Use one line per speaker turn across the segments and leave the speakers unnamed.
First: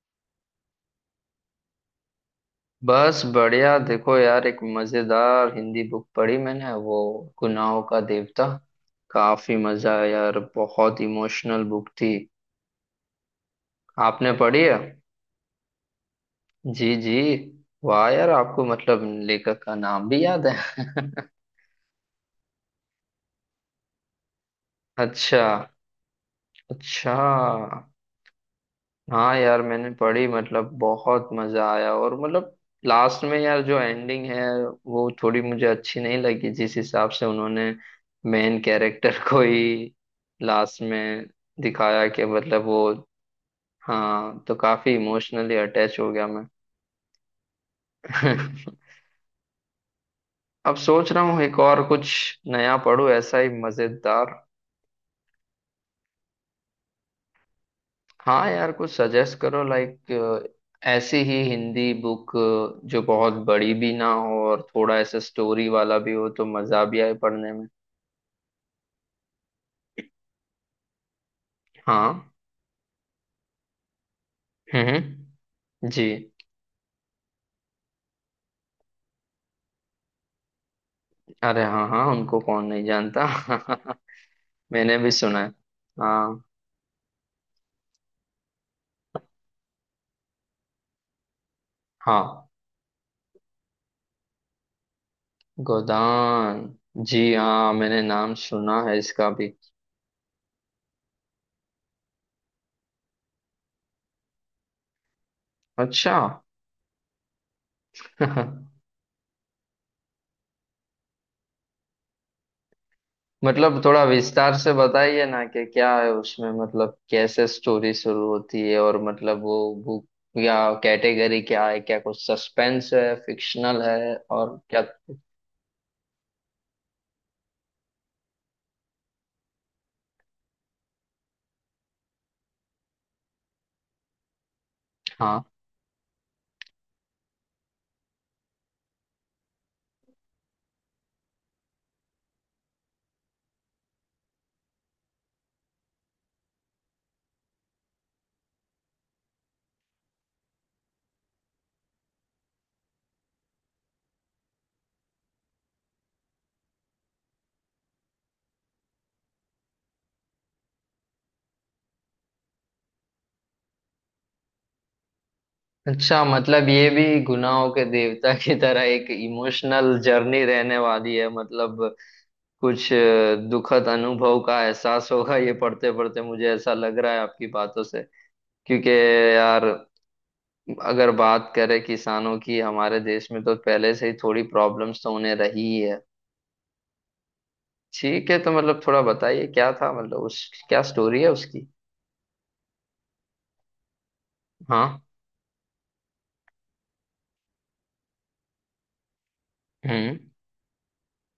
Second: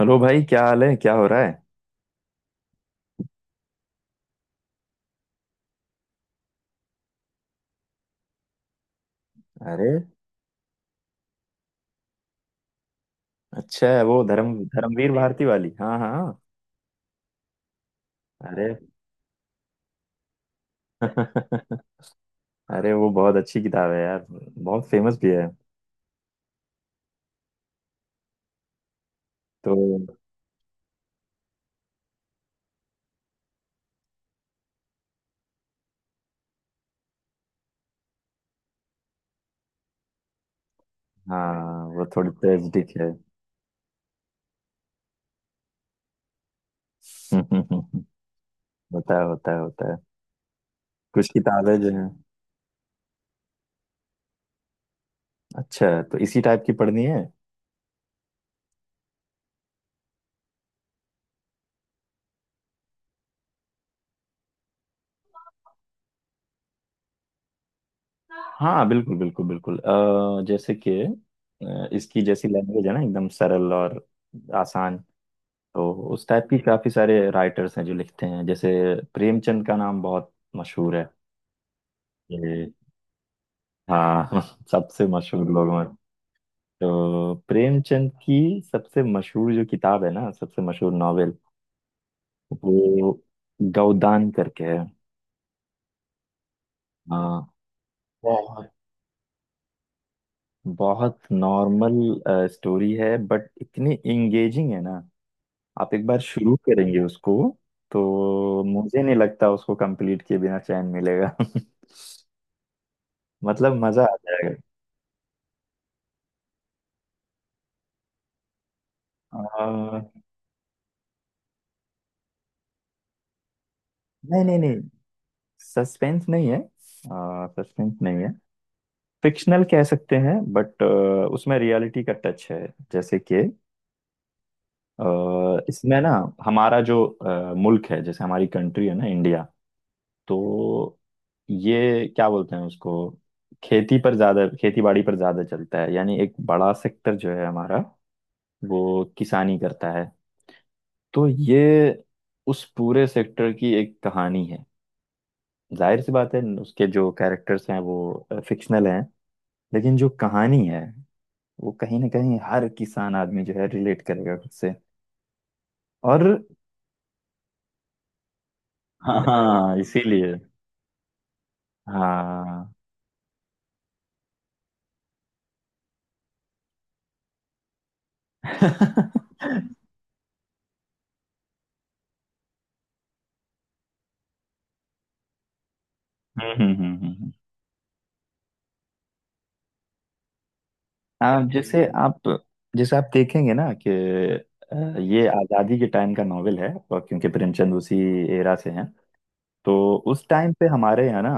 Hello भाई, क्या हाल है? क्या हो रहा है?
बस बढ़िया। देखो यार, एक मजेदार हिंदी बुक पढ़ी मैंने, वो गुनाहों का देवता। काफी
अरे!
मजा आया यार, बहुत इमोशनल बुक थी।
अच्छा है वो,
आपने
धर्म
पढ़ी है?
धर्मवीर भारती वाली। हाँ हाँ हाँ।
जी जी। वाह यार, आपको
अरे!
मतलब लेखक का नाम भी याद है।
अरे, वो बहुत अच्छी किताब है यार, बहुत फेमस भी
अच्छा,
है
अच्छा। हाँ यार,
तो।
मैंने पढ़ी, मतलब बहुत मजा आया, और मतलब लास्ट में यार जो एंडिंग है, वो थोड़ी मुझे अच्छी नहीं लगी, जिस हिसाब से उन्होंने मेन कैरेक्टर को ही लास्ट में
हाँ,
दिखाया
वो
कि
थोड़ी
मतलब वो।
ट्रेजिक है।
हाँ, तो काफी इमोशनली अटैच हो गया मैं।
होता है, होता है, होता है।
अब सोच रहा
कुछ
हूँ एक
किताबें
और
जो हैं।
कुछ नया पढ़ूँ, ऐसा ही मजेदार।
अच्छा, तो इसी टाइप की पढ़नी है?
हाँ यार, कुछ सजेस्ट करो, लाइक ऐसी ही हिंदी बुक जो बहुत बड़ी भी ना हो और थोड़ा ऐसा स्टोरी वाला भी हो, तो मजा भी आए पढ़ने में।
हाँ बिल्कुल बिल्कुल बिल्कुल। जैसे कि, इसकी
हाँ।
जैसी लैंग्वेज है ना, एकदम सरल और आसान।
हम्म।
तो
जी।
उस टाइप की काफी सारे राइटर्स हैं जो लिखते हैं। जैसे, प्रेमचंद का नाम बहुत मशहूर है।
अरे हाँ हाँ, उनको कौन
ये-
नहीं जानता।
हाँ।
मैंने
सबसे
भी सुना है।
मशहूर लोगों में।
हाँ।
तो प्रेमचंद की सबसे मशहूर जो किताब है ना, सबसे मशहूर नॉवेल,
हाँ।
वो गोदान करके है।
गोदान। जी
हाँ।
हाँ, मैंने नाम
बहुत
सुना है इसका भी।
बहुत नॉर्मल स्टोरी है बट इतनी इंगेजिंग है ना, आप एक
अच्छा।
बार शुरू करेंगे उसको तो मुझे नहीं लगता उसको कंप्लीट किए बिना चैन मिलेगा। मतलब
मतलब थोड़ा
मजा आ
विस्तार
जाएगा।
से बताइए ना, कि क्या है उसमें, मतलब कैसे स्टोरी शुरू होती है, और मतलब वो
आ,
बुक या कैटेगरी क्या है, क्या कुछ सस्पेंस है, फिक्शनल है,
नहीं
और
नहीं नहीं,
क्या?
सस्पेंस नहीं है। सस्पेंस नहीं है। फिक्शनल कह सकते हैं बट उसमें रियलिटी का टच है। जैसे कि,
हाँ।
इसमें ना, हमारा जो मुल्क है, जैसे हमारी कंट्री है ना, इंडिया। तो ये क्या बोलते हैं उसको, खेती पर ज्यादा, खेती बाड़ी पर ज्यादा चलता है, यानी एक बड़ा सेक्टर जो है हमारा वो किसानी करता है। तो ये उस पूरे सेक्टर की एक कहानी है। जाहिर सी बात है उसके जो कैरेक्टर्स हैं वो फिक्शनल हैं, लेकिन जो कहानी है, वो कहीं ना कहीं हर किसान आदमी जो है रिलेट करेगा खुद से।
अच्छा,
और
मतलब ये भी गुनाहों के देवता की तरह एक
हाँ,
इमोशनल
इसीलिए।
जर्नी रहने वाली है, मतलब
हाँ।
कुछ दुखद अनुभव का एहसास होगा, ये पढ़ते पढ़ते मुझे ऐसा लग रहा है आपकी बातों से। क्योंकि यार,
हम्म
अगर बात करें किसानों की हमारे देश में, तो पहले से ही थोड़ी प्रॉब्लम्स तो उन्हें रही ही है।
हम्म हम्म, हम्म।
ठीक है, तो मतलब थोड़ा बताइए क्या था, मतलब उस, क्या स्टोरी है
आप
उसकी।
जैसे आप जैसे आप देखेंगे ना कि,
हाँ।
ये आज़ादी के टाइम का नॉवेल है, और क्योंकि प्रेमचंद उसी एरा से हैं तो।
हम्म।
उस टाइम पे हमारे यहाँ ना,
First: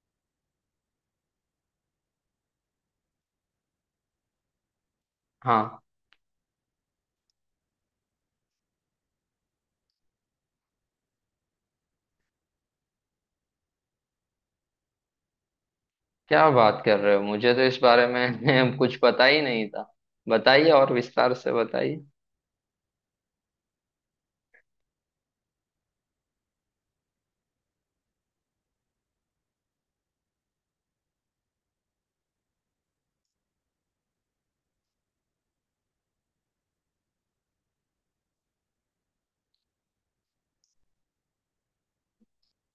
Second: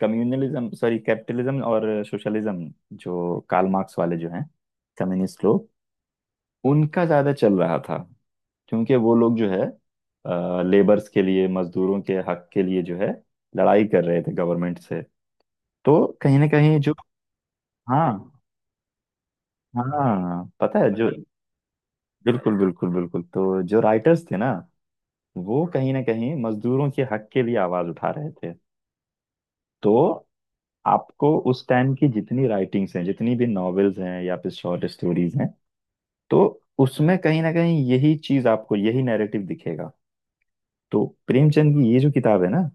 कम्युनलिज्म, सॉरी, कैपिटलिज्म और सोशलिज्म, जो कार्ल मार्क्स वाले जो हैं कम्युनिस्ट लोग,
हाँ।
उनका ज्यादा चल रहा था। क्योंकि वो लोग जो है, लेबर्स के लिए, मजदूरों के हक के लिए जो है, लड़ाई कर रहे थे गवर्नमेंट से। तो कहीं ना
क्या
कहीं
बात
जो।
कर रहे हो, मुझे तो इस बारे
हाँ।
में कुछ पता ही नहीं था।
हाँ
बताइए
पता है
और
जो।
विस्तार से बताइए।
बिल्कुल बिल्कुल बिल्कुल। तो जो राइटर्स थे ना, वो कहीं ना कहीं मजदूरों के हक के लिए आवाज उठा रहे थे। तो आपको उस टाइम की जितनी राइटिंग्स हैं, जितनी भी नॉवेल्स हैं या फिर शॉर्ट स्टोरीज हैं, तो उसमें कहीं ना कहीं यही चीज, आपको यही नैरेटिव दिखेगा। तो प्रेमचंद की ये जो किताब है ना,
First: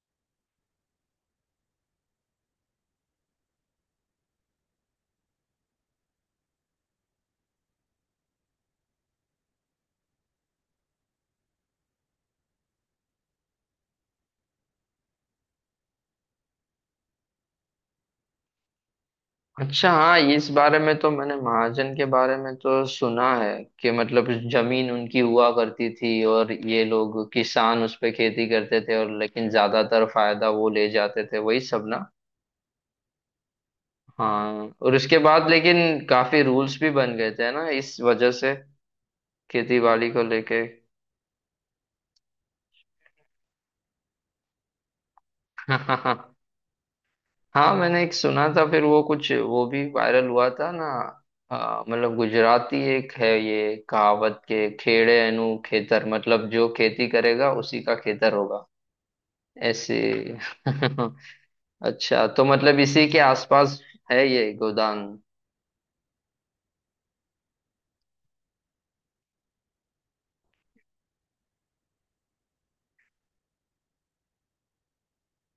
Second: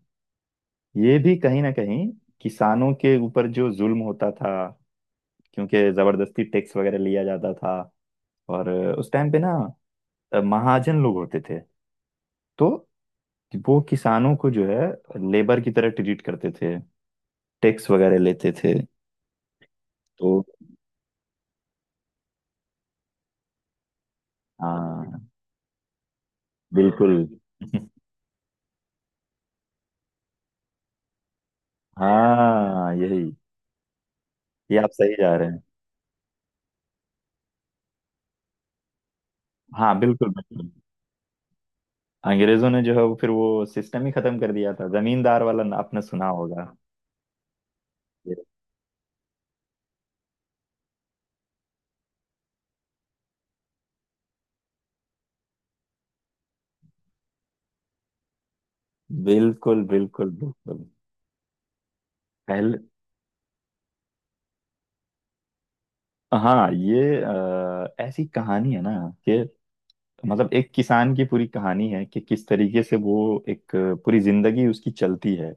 ये भी कहीं ना कहीं, किसानों के ऊपर जो जुल्म होता था, क्योंकि जबरदस्ती टैक्स वगैरह लिया जाता था, और उस टाइम पे ना, महाजन लोग होते थे, तो वो किसानों को जो है, लेबर की तरह ट्रीट करते थे, टैक्स वगैरह लेते थे।
अच्छा हाँ,
तो
इस बारे में तो मैंने महाजन के बारे में तो सुना है, कि मतलब जमीन उनकी
हाँ
हुआ करती थी और ये लोग
बिल्कुल।
किसान उस पे खेती करते थे, और लेकिन ज्यादातर फायदा वो ले जाते थे, वही सब ना।
हाँ यही,
हाँ,
ये आप
और
सही
उसके
जा
बाद
रहे हैं।
लेकिन काफी रूल्स भी बन गए थे ना इस वजह से, खेती
हाँ
बाड़ी को
बिल्कुल
लेके।
बिल्कुल। अंग्रेजों ने जो है वो, फिर वो सिस्टम ही खत्म कर दिया था जमींदार वाला। आपने सुना होगा।
हाँ, मैंने एक
ये
सुना था फिर वो, कुछ वो भी वायरल हुआ था ना। मतलब गुजराती एक है ये कहावत, के खेड़े एनु खेतर, मतलब जो खेती करेगा उसी का खेतर होगा।
बिल्कुल
ऐसे।
बिल्कुल बिल्कुल।
अच्छा, तो
पहले।
मतलब इसी के आसपास है ये गोदान।
हाँ, ये ऐसी कहानी है ना कि, मतलब एक किसान की पूरी कहानी है कि किस तरीके से वो, एक पूरी जिंदगी उसकी चलती है,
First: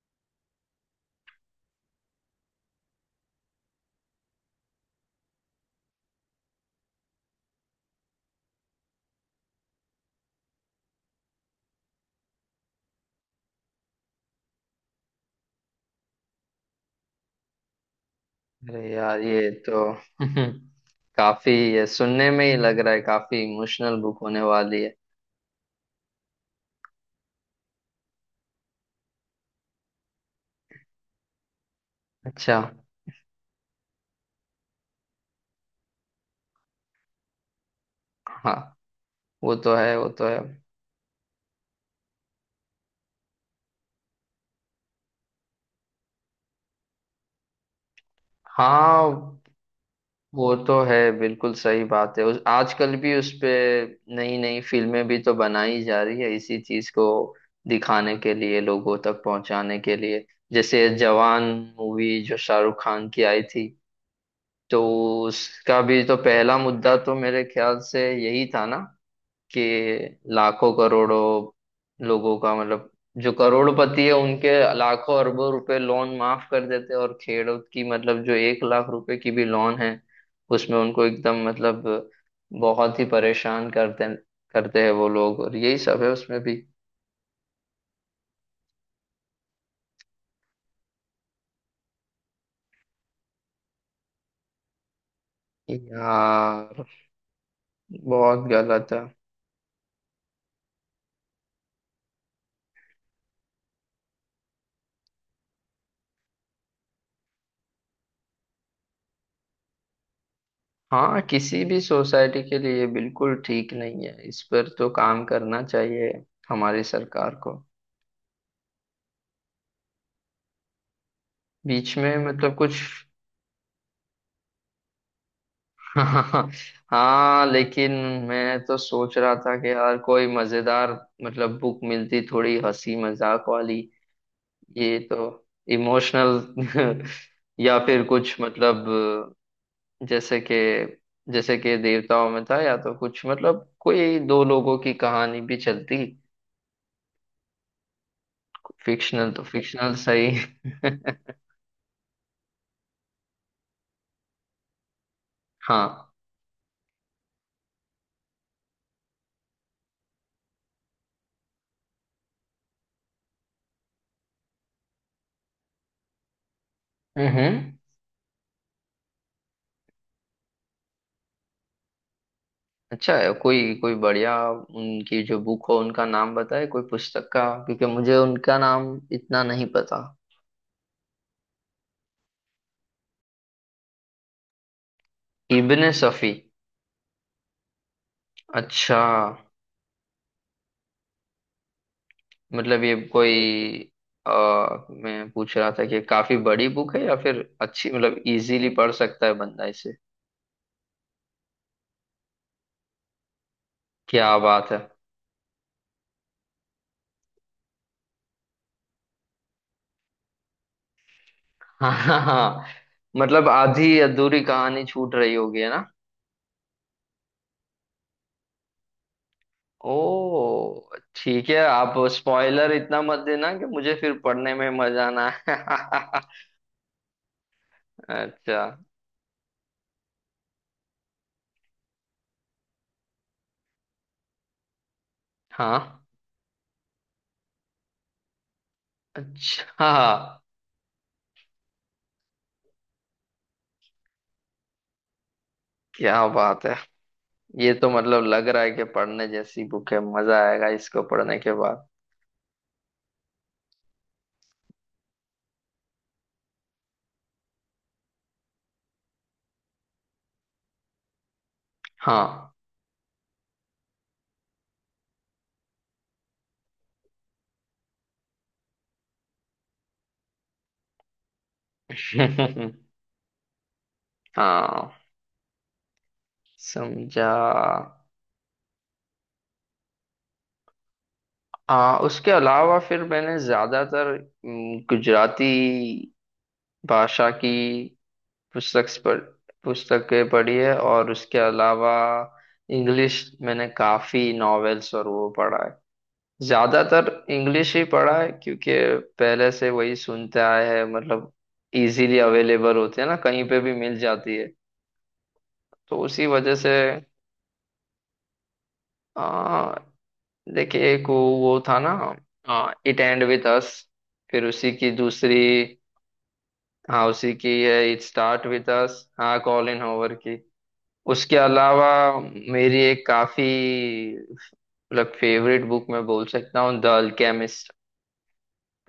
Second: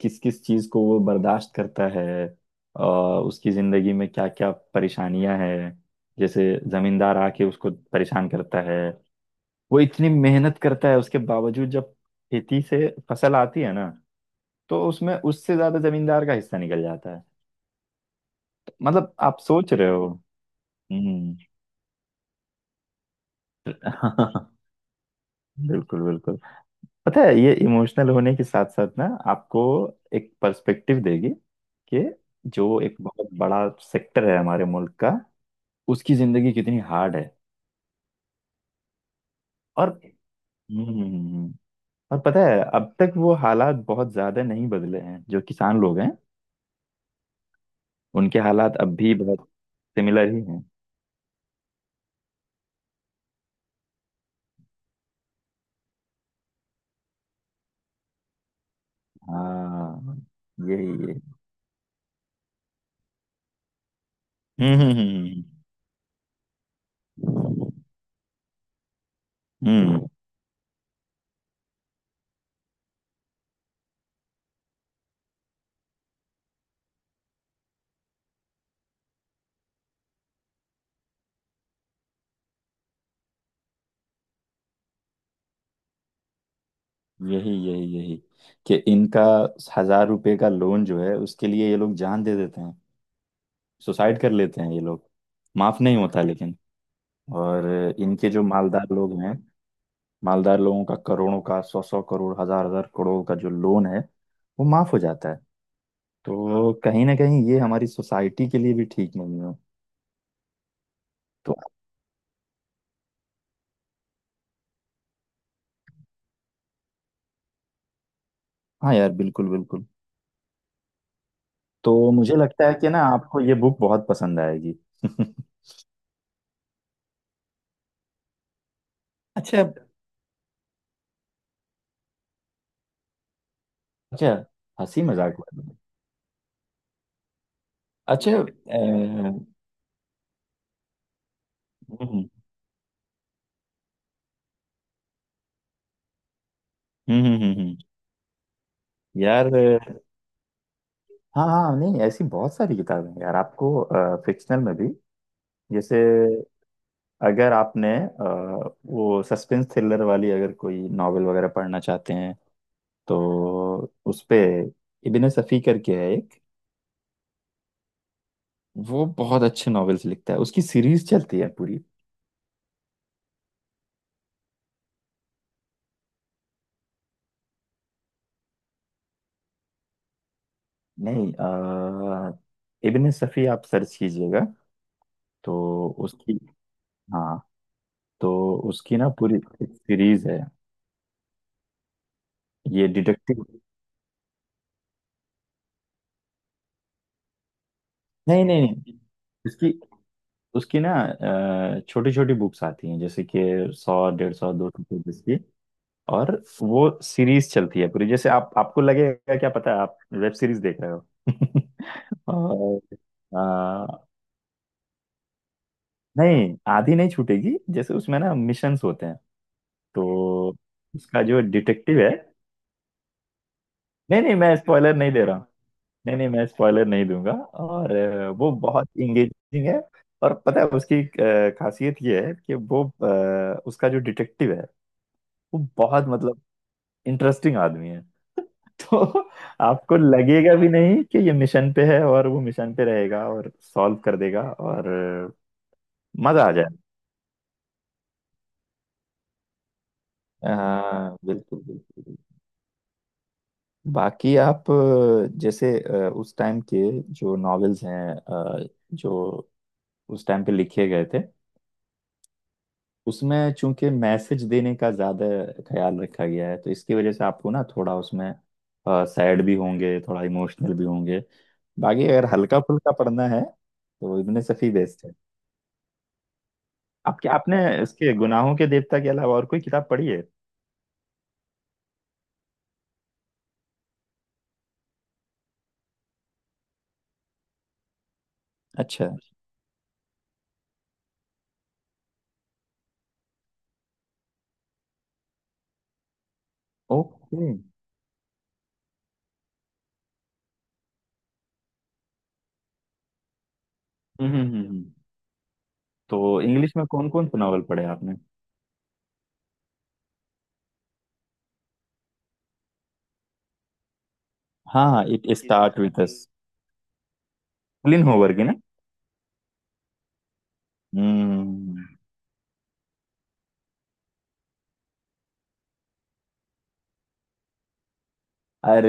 किस किस चीज को वो बर्दाश्त करता है, अ, उसकी जिंदगी में क्या क्या परेशानियां हैं। जैसे जमींदार आके उसको परेशान करता है, वो इतनी मेहनत करता है उसके बावजूद जब खेती से फसल आती है ना, तो उसमें उससे ज्यादा जमींदार का हिस्सा निकल जाता है।
अरे
मतलब
यार,
आप
ये
सोच
तो
रहे हो। हम्म।
काफी, ये सुनने में ही लग रहा है काफी इमोशनल बुक होने वाली है।
बिल्कुल बिल्कुल। पता है, ये इमोशनल होने के साथ साथ ना, आपको एक पर्सपेक्टिव देगी, कि
अच्छा।
जो एक बहुत बड़ा सेक्टर है हमारे मुल्क का, उसकी जिंदगी कितनी हार्ड है।
हाँ, वो तो
और।
है, वो तो है।
हम्म हम्म, हम्म, हम्म। और पता है, अब तक वो हालात बहुत ज्यादा नहीं बदले हैं, जो किसान लोग हैं उनके हालात अब
हाँ,
भी बहुत सिमिलर ही
वो
हैं।
तो है, बिल्कुल सही बात है, उस आजकल भी उस पे नई नई फिल्में भी तो बनाई जा रही है, इसी चीज को दिखाने के लिए, लोगों तक पहुंचाने के
हाँ
लिए।
यही
जैसे
यही।
जवान मूवी जो शाहरुख खान की आई थी, तो
हम्म हम्म हम्म
उसका भी तो पहला मुद्दा तो मेरे ख्याल से यही था ना, कि
हम्म,
लाखों करोड़ों लोगों का, मतलब जो करोड़पति है उनके लाखों अरबों रुपए लोन माफ कर देते हैं, और खेड़ूत की, मतलब जो 1 लाख रुपए की भी लोन है, उसमें उनको एकदम, मतलब बहुत ही परेशान करते करते हैं वो लोग, और यही सब है उसमें भी।
यही यही यही। कि इनका 1000 रुपए का लोन जो है उसके लिए ये लोग जान दे देते हैं, सुसाइड कर लेते हैं ये लोग। माफ नहीं होता लेकिन।
यार,
और इनके जो
बहुत
मालदार
गलत है।
लोग हैं, मालदार लोगों का करोड़ों का, सौ सौ करोड़, हजार हजार करोड़ का जो लोन है, वो माफ हो जाता है। तो कहीं ना कहीं ये हमारी सोसाइटी के लिए भी ठीक नहीं है।
हाँ,
तो
किसी भी सोसाइटी के लिए ये बिल्कुल ठीक नहीं है, इस पर तो काम करना चाहिए हमारी सरकार को।
हाँ यार बिल्कुल बिल्कुल। तो
बीच में
मुझे
मतलब
लगता है
कुछ।
कि ना, आपको ये बुक बहुत पसंद आएगी।
हाँ। हाँ लेकिन मैं तो सोच रहा था
अच्छा।
कि यार कोई मजेदार, मतलब बुक मिलती थोड़ी हंसी मजाक वाली,
अच्छा,
ये
हंसी
तो
मजाक वाली बुक।
इमोशनल। या फिर
अच्छा।
कुछ, मतलब
हम्म।
जैसे कि जैसे कि देवताओं
हम्म
में था, या तो कुछ, मतलब कोई दो लोगों की कहानी भी चलती।
हम्म, हम्म, हम्म,
फिक्शनल तो
यार।
फिक्शनल सही।
हाँ हाँ। नहीं, ऐसी बहुत सारी किताबें हैं यार आपको, फिक्शनल में भी। जैसे
हाँ।
अगर आपने, वो सस्पेंस थ्रिलर वाली अगर कोई नॉवेल वगैरह पढ़ना चाहते हैं तो, उस पे इब्ने सफ़ी करके है एक।
हम्म।
वो बहुत अच्छे नॉवेल्स लिखता है, उसकी सीरीज चलती है पूरी।
अच्छा है, कोई कोई बढ़िया उनकी जो बुक हो उनका नाम बताए कोई पुस्तक का, क्योंकि मुझे उनका नाम इतना नहीं पता।
नहीं, इब्ने सफ़ी आप सर्च कीजिएगा, तो
इब्ने सफी।
उसकी। हाँ, तो उसकी
अच्छा,
ना पूरी एक सीरीज है।
मतलब
ये
ये
डिटेक्टिव।
कोई आ, मैं पूछ रहा था कि काफी बड़ी बुक है या फिर अच्छी, मतलब
नहीं नहीं
इजीली पढ़
नहीं,
सकता है बंदा
उसकी
इसे।
उसकी ना छोटी छोटी बुक्स आती हैं, जैसे कि सौ डेढ़
क्या
सौ दो
बात है।
सौ पेजेस की। और वो सीरीज चलती है पूरी, जैसे आप आपको लगेगा क्या पता है आप वेब सीरीज देख रहे हो।
हाँ हाँ हाँ,
और।
मतलब आधी
अ,
अधूरी कहानी छूट रही होगी है ना।
नहीं, आधी नहीं छूटेगी। जैसे उसमें ना, मिशंस होते हैं।
ओ।
तो उसका जो
ठीक है, आप
डिटेक्टिव है।
स्पॉइलर इतना मत देना कि मुझे फिर
नहीं नहीं,
पढ़ने
मैं
में
स्पॉइलर
मजा
नहीं दे
ना
रहा हूँ। नहीं
आए।
नहीं, मैं स्पॉइलर नहीं दूंगा। और वो
अच्छा।
बहुत इंगेजिंग है। और पता है, उसकी खासियत ये है कि वो, उसका जो डिटेक्टिव है वो
हाँ।
बहुत मतलब इंटरेस्टिंग आदमी है। तो,
अच्छा।
आपको लगेगा भी नहीं कि ये मिशन पे है, और वो मिशन पे रहेगा और सॉल्व कर देगा, और
क्या
मजा आ
बात है,
जाए।
ये तो मतलब लग रहा है कि पढ़ने जैसी बुक है, मजा आएगा इसको
हाँ
पढ़ने के
बिल्कुल
बाद।
बिल्कुल। बाकी आप जैसे उस टाइम के जो नॉवेल्स हैं, जो उस टाइम पे लिखे गए थे,
हाँ।
उसमें चूंकि मैसेज देने का ज्यादा ख्याल रखा गया है, तो इसकी वजह से आपको ना थोड़ा उसमें सैड भी होंगे, थोड़ा इमोशनल भी होंगे। बाकी अगर हल्का फुल्का पढ़ना है, तो इब्ने सफी
हाँ,
बेस्ट है।
समझा।
आपके आपने इसके गुनाहों के देवता के अलावा और कोई किताब पढ़ी है?
उसके अलावा फिर मैंने ज्यादातर गुजराती भाषा की पुस्तक
अच्छा।
पढ़ पुस्तकें पढ़ी है, और उसके अलावा इंग्लिश मैंने काफी नॉवेल्स और वो पढ़ा है, ज्यादातर
ओके।
इंग्लिश ही पढ़ा है, क्योंकि पहले से वही सुनते आए हैं, मतलब इजीली अवेलेबल होते हैं ना, कहीं पे भी मिल
हम्म
जाती है,
हम्म हम्म।
तो
तो
उसी वजह से।
इंग्लिश में कौन कौन से नॉवल पढ़े आपने?
आ, देखिए, एक वो था ना। इट एंड विथ अस, फिर उसी की
हाँ हाँ, इट
दूसरी।
Start with us.
हाँ उसी की है, इट
क्लीन होवर की
स्टार्ट
ना।
With us. हाँ, कॉलिन हॉवर की। उसके
हम्म।
अलावा मेरी एक काफी, मतलब फेवरेट बुक, मैं बोल सकता हूँ, द अल्केमिस्ट।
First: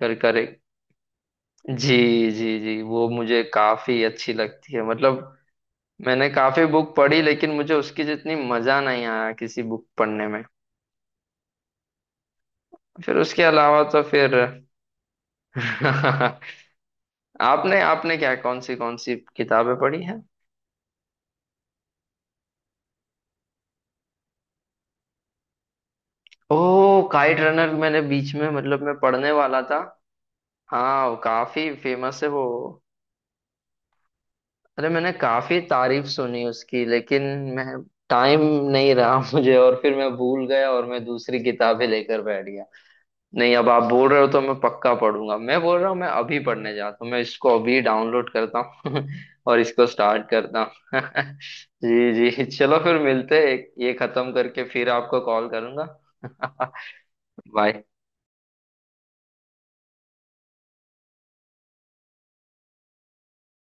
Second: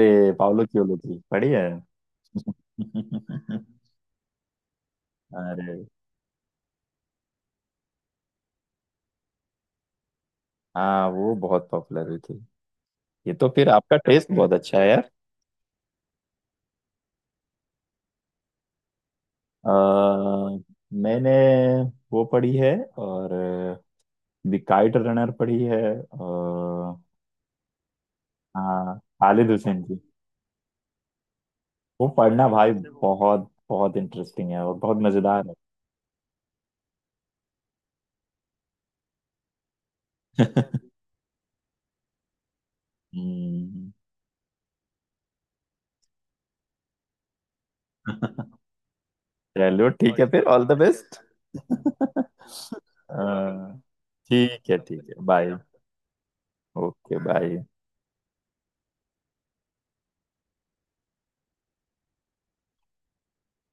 कर कर
पाउलो क्योलो की, बढ़िया है।
जी जी, जी, वो मुझे काफी अच्छी लगती है, मतलब
अरे
मैंने काफी बुक पढ़ी, लेकिन मुझे उसकी जितनी मजा नहीं आया किसी बुक पढ़ने में।
हाँ, वो बहुत पॉपुलर हुई थी।
फिर
ये
उसके
तो फिर
अलावा
आपका
तो
टेस्ट
फिर।
बहुत अच्छा है यार।
आपने आपने क्या, कौन सी
अ,
किताबें पढ़ी हैं?
मैंने वो पढ़ी है, और द काइट रनर पढ़ी है,
ओ,
और।
काइट रनर मैंने बीच में, मतलब मैं
हाँ,
पढ़ने
खालिद
वाला था।
हुसैन की।
हाँ, वो काफी
वो
फेमस है वो।
पढ़ना भाई, बहुत बहुत इंटरेस्टिंग है और
अरे
बहुत
मैंने
मजेदार है।
काफी तारीफ सुनी उसकी, लेकिन मैं, टाइम नहीं रहा मुझे, और फिर मैं भूल गया और मैं दूसरी किताबें लेकर बैठ गया। नहीं, अब आप
हम्म।
बोल रहे हो तो मैं पक्का पढ़ूंगा, मैं बोल रहा हूँ, मैं अभी पढ़ने जाता हूँ, मैं इसको अभी डाउनलोड करता हूँ और इसको
चलो ठीक है,
स्टार्ट
और फिर
करता
ऑल द
हूँ।
बेस्ट। चलो।
जी जी, चलो फिर मिलते हैं।
हाँ।
ये खत्म करके
ठीक है,
फिर
ठीक
आपको
है,
कॉल
बाय।
करूंगा।
Okay, bye.
बाय।